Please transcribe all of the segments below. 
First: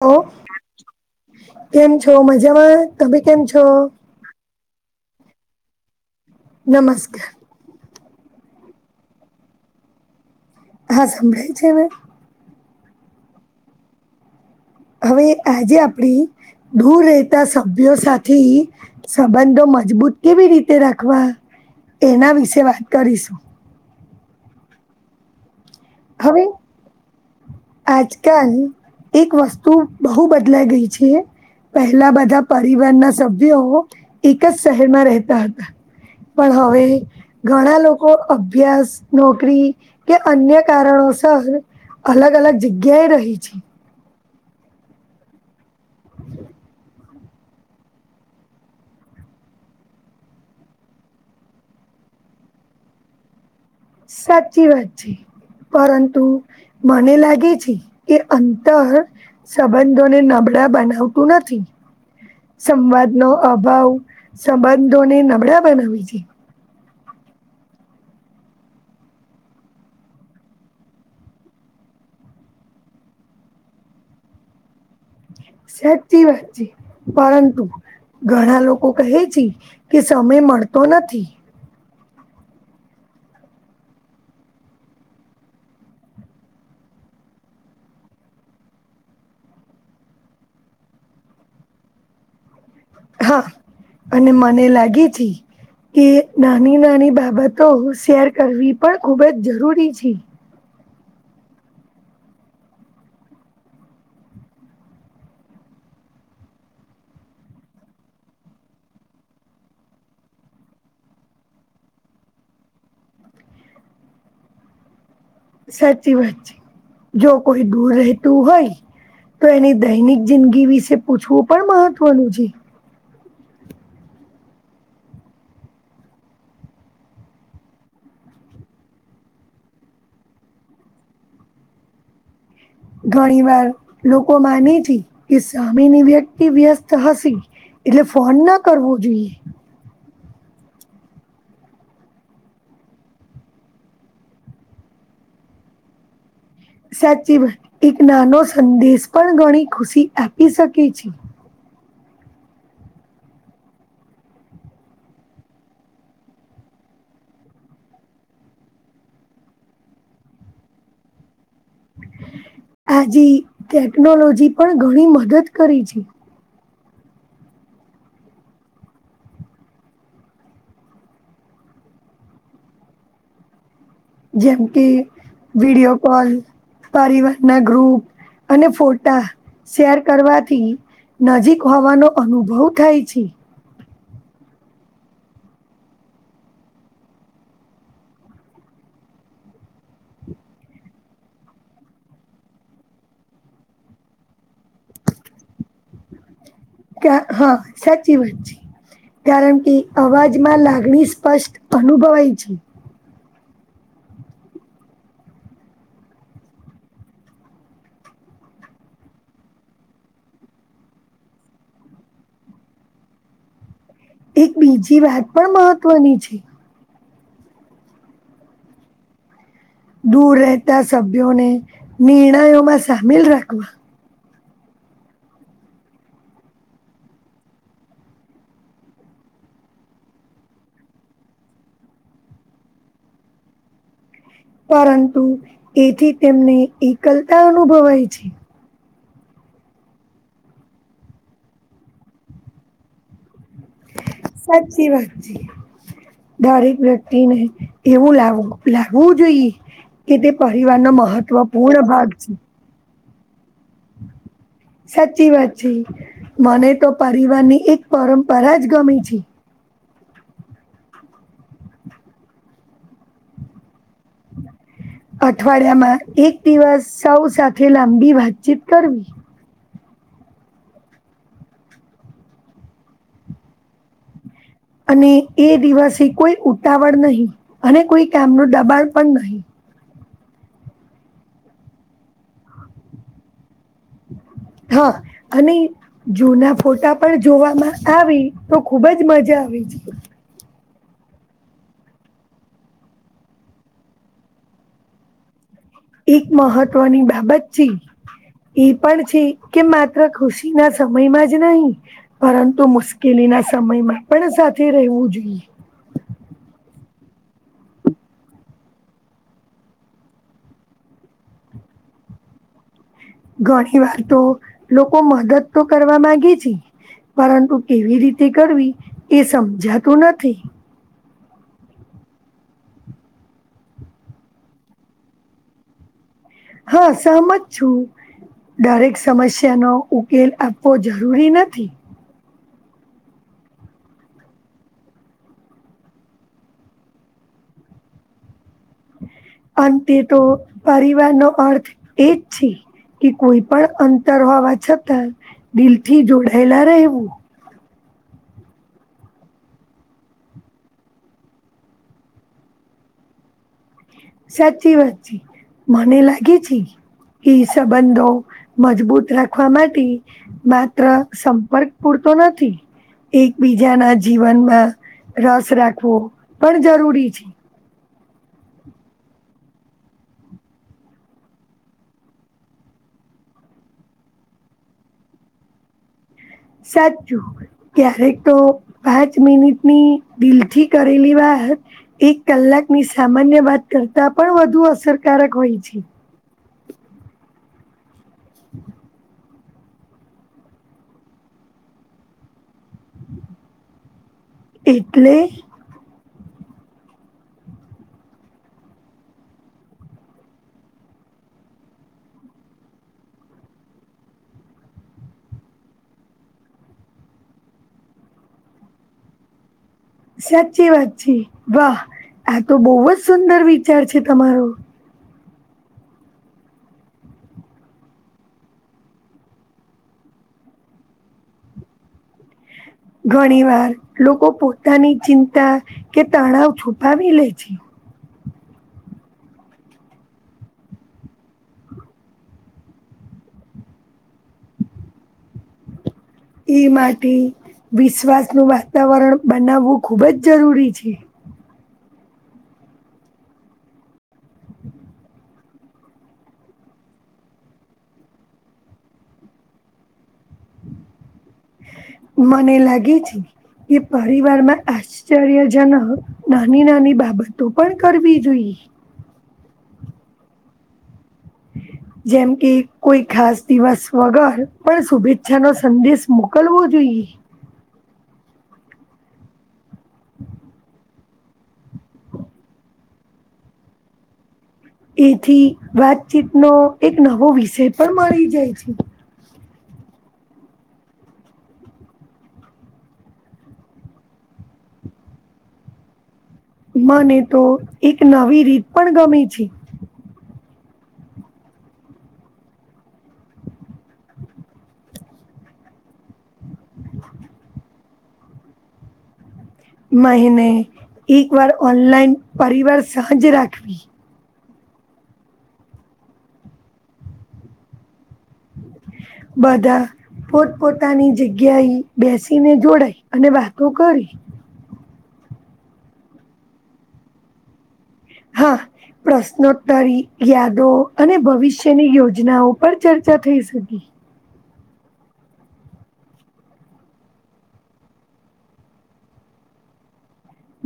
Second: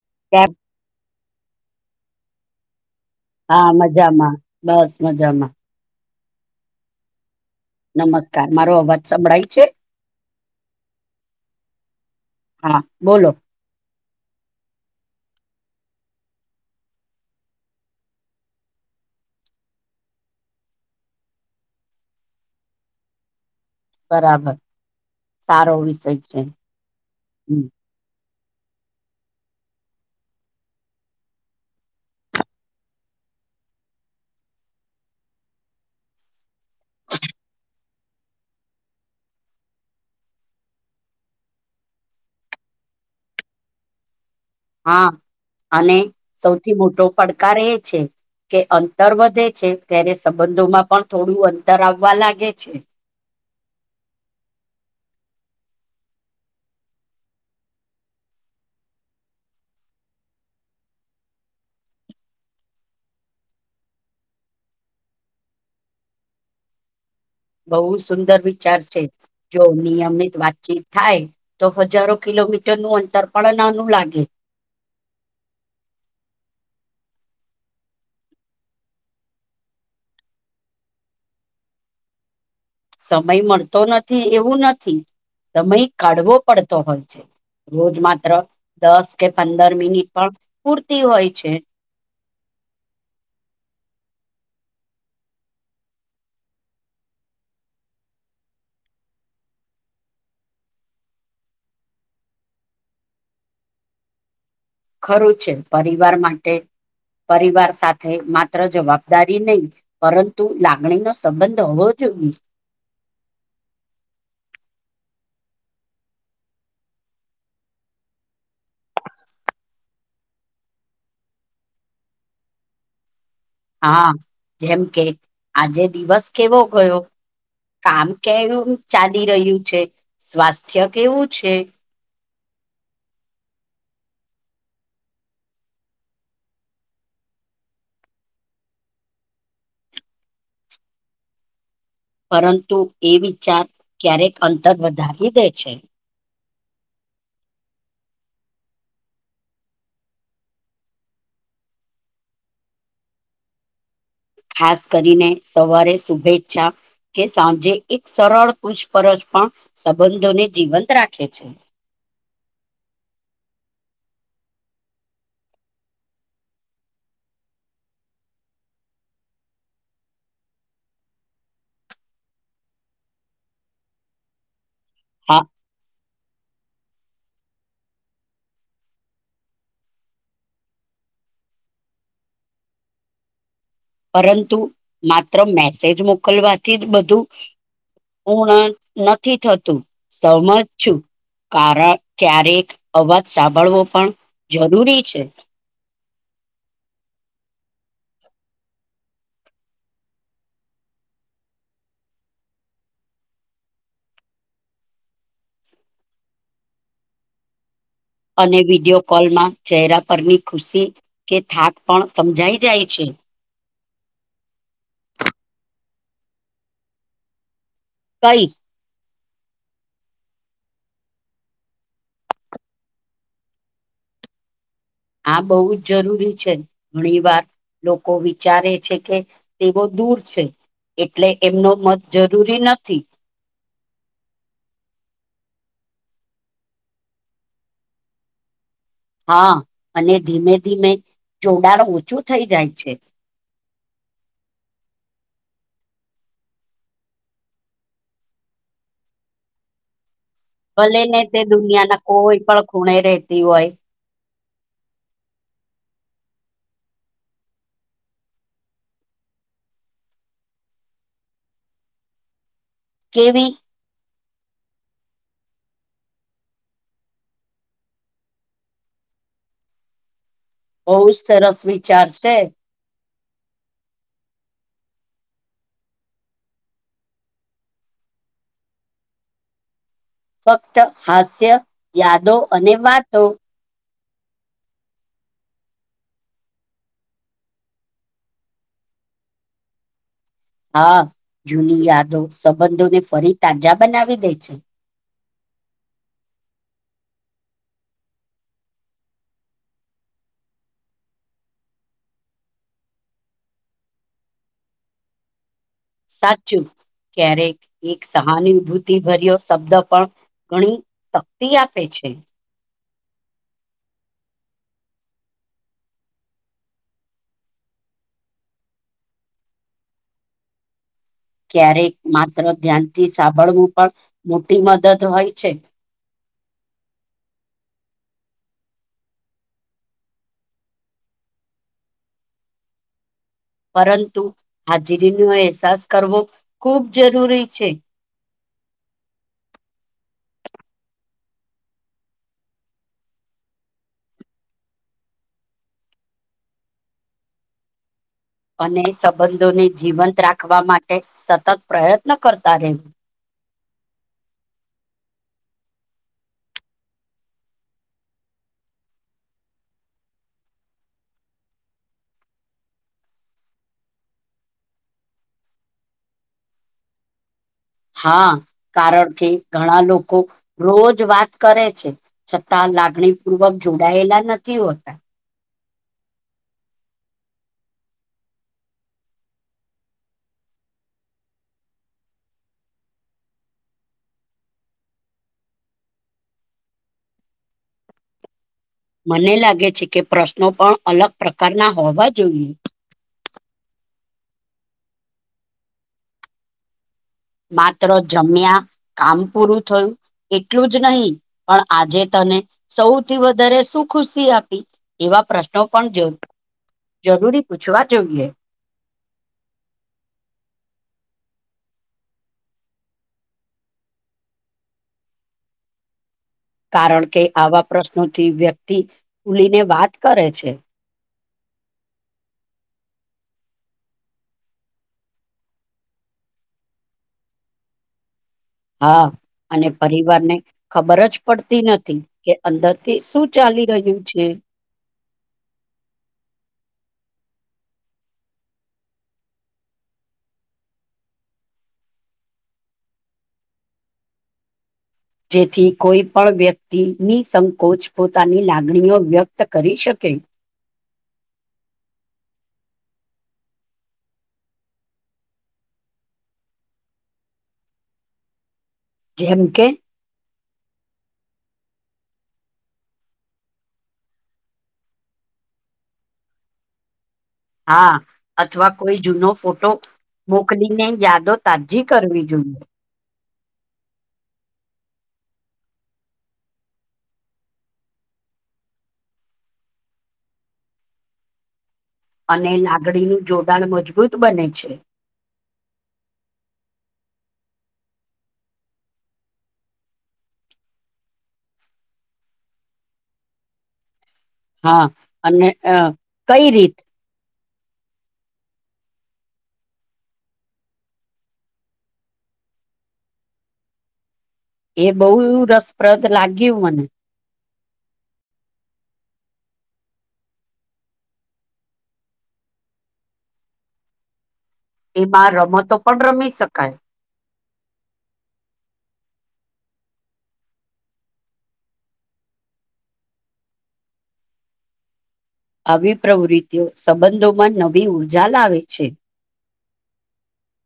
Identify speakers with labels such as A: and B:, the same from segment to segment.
A: ઓ
B: કેમ
A: કેમ છો મજામાં? તમે કેમ છો
B: હા મજામાં બસ મજામાં.
A: નમસ્કાર.
B: નમસ્કાર મારો અવાજ સંભળાય છે.
A: હા સંભળાય છે ને.
B: હા બોલો.
A: હવે આજે આપડે દૂર રહેતા સભ્યો સાથી સંબંધો મજબૂત કેવી રીતે રાખવા, એના વિશે વાત કરીશું.
B: બરાબર સારો વિષય છે.
A: હવે
B: હમ.
A: આજકાલ એક વસ્તુ બહુ બદલાઈ ગઈ છે પહેલા બધા પરિવારના સભ્યો એક જ શહેરમાં રહેતા પણ હવે ઘણા લો કો અભ્યાસ, નોકરી કે અન્ય કારણોસર અલગ અલગ-અલગ જગ્યા એ રહી છે.
B: હા અને સૌથી મોટો પડકાર એ છે કે અંતર વધે છે, ત્યારે સંબંધોમાં પણ થોડું અંતર આવા લાગે છે.
A: સાચી વાત છે. પરંતુ મને લાગે છે કે અંતર સંબંધોને નબ ળા બનાવતું નથી. સંવાદનો અભાવ, સંબંધોને નબળા બનાવી છે.
B: બો સુંદર વિચાર છે, જો નિયમિત વાતચીત થાય તો હજારો કિલો મીટર નું અંતર પણ નાનું લાગે.
A: સાચી વાચ છે, પરંતુ ઘણા લોકો કહે છે, કે સમય મળતો નથી.
B: સમય મળતો નથી એવું નથી સમય કાઢવો પડતો હોય છે રોજ માત્ર દસ કે પંદર મિનિટ પણ પૂરતી હોય છે.
A: હા અને મને લાગી છે કે નાની-નાની બાબતો શેર કરવી પણ ખૂબ જ જરૂરી છે.
B: ખરું છે, પરિવાર માટે પરિવાર સાથે માત્ર જવાબદારી નય પરંતુ લાગણી નો સંબંધ હોવો જ જોયે.
A: સાચી વાત છે, જો કોઈ દૂર રહેતું હોય તો એની દૈનિક જિંદગી વિશે પૂછવું પણ મહત્વનું છે.
B: હા જેમ કે આજે દિવસ કેવો ગયો કામ કેવું ચાલી રહ્યું છે, સ્વાસ્થ્ય કેવું છે.
A: ઘણી વાર લોકો માની છે કે સામની વ્યક્તિ વ્યસ્ત હસી એટલે ફોન ના કરવો જોઈએ.
B: પરંતુ એ વિચાર ક્યારેક અંતર વધારી
A: સાચી વાત એક નાનો સંદેશ પણ ઘણી ખુશી આપી શકે છે.
B: ખાસ કરીને સવારે શુભેચ્છા કે સાંજે એક સરળ પૂછપરછ પણ સંબંધોને જીવંત રાખે છે.
A: આજે ટેકનોલોજી પણ ઘણી મદદ કરી છે. જેમ કે
B: હા
A: વિડીયો કોલ પરીવાર ના ગ્રુપ અને ફોટા શેર કરવાથી નજીક હોવાનો અનુભવ થાય છે.
B: પરંતુ માત્ર મેસેજ મોકલવાથી જ બધું પૂર્ણ નથી થતું સહજ છું. કારણ ક્યારેક અવાજ સાંભળવો પણ જરૂરી છે.
A: ક હ સાચી વાત છે. કારણ કે અવાજમાં લાગણી સ્પષ્ટ અનુભવાય છે.
B: અને વિડિયો કોલમાં ચહેરા પરની ખુશી કે થાક પણ સમજાઈ જાય છે. [inaudible]
A: એક બીજી વાત પણ મહત્વની છે.
B: તઈ
A: દૂર રહેતા સભ્યોને નિર્ણયોમાં સામેલ રાખવા.
B: આ બહુ જ જરૂરી છે ઘણી વાર લોકો વિચારે છે કે તેઓ દૂર છે એટલે એમનો મત જરૂરી નથી.
A: પરંતુ એથી તેમને એકલતા અનુભવાય છે.
B: હા, અને ધીમે ધીમે જોડાણ ઓછું થઈ જાય છે.
A: સાચી વાત જી. દરેક વ્યક્તિને એવું લાવું લાવવું જોઈએ કે તે પરિવારનો
B: ભલે ને તે
A: મહત્વપૂર્ણ
B: દુનિયાના
A: ભાગ છે. [unintelligible]
B: કોઈ પણ ખૂણે રહેતી હોય.
A: સાચી વાત છે મને તો પરિવાર ની એક પરંપરા જ ગમે છે.
B: કેવી
A: અઠવાડિયામાં એક દિવસ સૌ સાથે લાંબી વાતચીત કરવી.
B: બહુ જ સરસ વિચાર છે.
A: અને એ દિવસે કોઈ ઉતાવળ નહીં અને કોઈ કામનું દબાણ પણ નહીં.
B: ફક્ત હાસ્ય, યાદો અને વાતો.
A: હા અને જૂના ફોટા પણ જોવામાં આવી તો ખુબ જ મજા [inaudible]
B: હા જૂની યાદો સંબંધોને ફરી તાજા બનાવી દે છે.
A: એક મહત્વની બાબત છે. એ પણ છે કે માત્ર ખુશી ના સમયમાં જ નહીં પરંતુ મુશ્કેલી એ ના સમયમાં પણ સાથે રહેવું જોઈએ.
B: સાચું. ક્યારેક એક સહાનુભૂતિ ભર્યો શબ્દ પણ ઘણી શક્તિ આપે છે. છે.
A: ઘણી વાર તો લોકો મદદ તો કરવા માંગે છે. પરંતુ કેવી રીતે કરવી એ સમજાતું નથી.
B: ક્યારેક માત્ર ધ્યાનથી સાંભળવું પણ મોટી મદદ હોય છે.
A: હા સહમત છું. દરેક સમસ્યાનો ઉકેલ આપવો જરૂરી નથી.
B: પરંતુ હાજરીનો અહેસાસ કરવો ખૂબ જરૂરી છે.
A: અંતે તો પરિવાર નો અર્થ એજ છે કે કોઈ પણ અંતર હોવા છતાં દિલથી જોડાયેલા રહેવું.
B: અને સંબંધોને જીવંત રાખવા માટે સતત પ્રયત્ન કરતા રહ્યું.
A: સાચી વાત છે મને લાગે છે. સંબંધો મજબૂત રાખવા માટે માત્ર સંપર્ક પૂરતા તો નથી એકબીજાના જીવનમાં રસ રાખવો પણ જરૂરી છે.
B: હા કારણ કે ઘણા લોકો રોજ વાત કરે છે છતાં લાગ લાગણી પૂર્વક જોડાયેલા નથી હોતા.
A: સાચું ક્યારેક તો પાંચ મિનિટની દિલ થી કરેલી વાત. એક કલાકની સામાન્ય વાત કરતા પણ વધુ અસરકારક હોય છે. [inaudible]
B: મને લાગે છે કે પ્રશ્નો પણ અલગ પ્રકારના હોવા જોઈએ.
A: એટલે?
B: માત્ર જમ્યા કામ પૂરું થયું એટલું જ નહી પણ આજે તમે સૌથી વધારે શું ખુશી આપી એવા પ્રશ્નો પણ જોય. જરૂરી પૂછવા જોઈએ.
A: સાચી વાતચી વાહ. આ તો બહુ જ સુંદર વિચાર છે તમારો.
B: કારણ કે આવા પ્રશ્નોથી વ્યક્તિ ભૂલીને વાત કરે છે.
A: ઘણી વાર લોકો પોતાની ચિંતા કે તણાવ છુપાવી લે છે.
B: હા. અને પરિવાર ને ખબર જ પડતી નથી કે અંદરથી શું ચાલી રહ્યું છે.
A: એઈ માટે વિશ્વાસનું વાતાવરણ બનાવવું ખૂબ જ જરૂરી છે.
B: જેથી કોઈ પણ વ્યક્તિની સંકોચ પોતાની લાગણીઓ વ્યક્ત કરી શક કે.
A: મને લાગે છે એ પરિવારમાં આશ્ચર્યજનક નાની નાની બાબતો પણ કરવી જોઈએ.
B: જેમ કે?
A: [inaudible] જેમ કે કોઈ ખાસ દિવસ વગર પણ શુભેચ્છા નો સંદેશ મોકલવો જોઈએ.
B: હા અથવા કોઈ જૂનો ફોટો મોકલીને યાદો તાજી કરવી જોઈએ.
A: એથી વાતચીતનો એક નવો વિષય પણ મળી જાય છે.
B: અને લાગણીનું જોડાણ મજબૂત બને છે.
A: મને તો એક નવી રીત પણ ગમે છે
B: હા અને અ કઈ રીત?
A: મહિને એક વાર ઓનલાઈન પરિવાર સાંજ રાખવી.
B: એ બહુ રસપ્રદ લાગ્યું મને.
A: બધા પોત પોતાની જગ્યાએ બેસીને જોડાય અને વાતો કરી
B: એમાં રમતો પણ રમી શકાય.
A: હા. પ્રશ્નોત્તરી યાદો અને ભવિષ્યની યોજનાઓ પર ચર્ચા થઈ શકી.
B: આવી પ્રવૃત્તિઓ સંબંધોમાં નવી ઊર્જા લાવે છે.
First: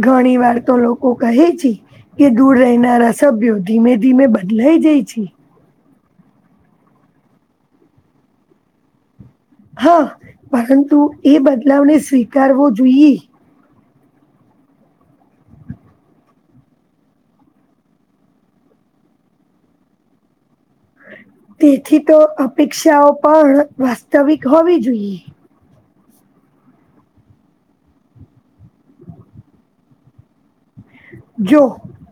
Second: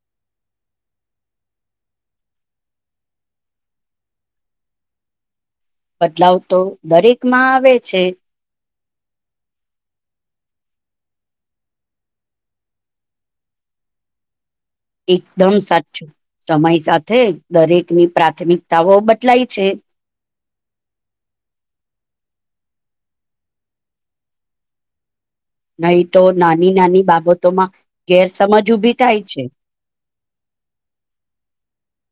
A: ઘણી વાર તો લોકો કહે છે. કે દૂર રહેનારા સભ્યો ધીમે ધીમે બદલાય જાય છે.
B: બદલાવ તો દરેક માં આવે છે.
A: હા પરંતુ એ બદલાવને સ્વીકારવો જોઈએ.
B: એકદમ સાચું સમય સાથે દરેકની પ્રાથમિકતાઓ બદલાય છે.
A: તેથી તો અપેક્ષાઓ પણ વાસ્તવિક હોવી જોઈએ.
B: નહી તો નાની નાની બાબતો માં ગેરસમજ ઉભી થાય છે.
A: [inaudible] જો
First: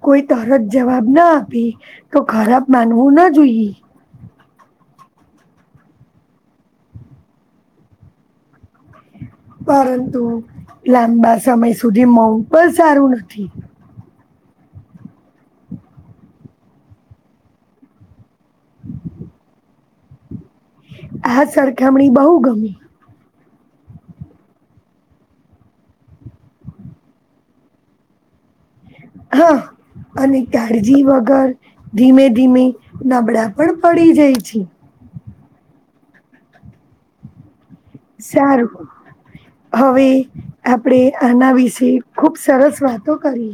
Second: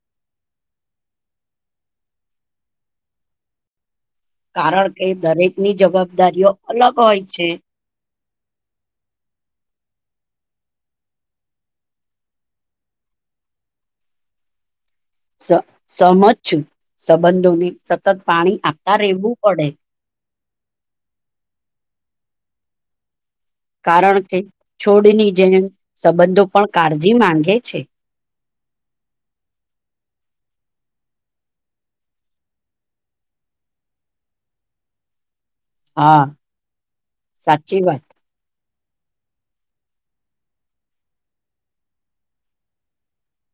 A: કોઈ તરત જવાબ ના આપે તો ખરાબ માનવું ન જોઈએ.
B: કારણ કે દરેકની જવાબદારીઓ અલગ હોય છે.
A: [inaudible] પરંતુ લાંબા સમય સુધી મોવ પણ સારું નથી.
B: સ સહમત છું સંબંધોને સતત પાણી આપતા રહેવું પડે.
A: આ સરખામણી બહુ ગમ
B: કારણ કે છોડની જેમ સંબંધો પણ કાળજી માંગે છે.
A: હા. અને કાળજી વગર ધીમે ધીમે નબળા પણ પડી જાય છે.
B: હા સા
A: સારું. હવે આપણેે આના વિશે ખુબ સરસ વાતો કરી.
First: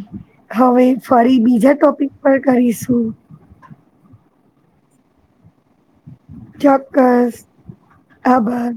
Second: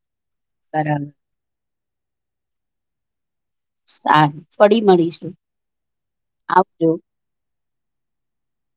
A: હવે
B: બરાબર
A: ફરી બીજા ટોપિક પર કરીશું.
B: સા પડી મળીશું. આવજો
A: ચોક્કસ આભર.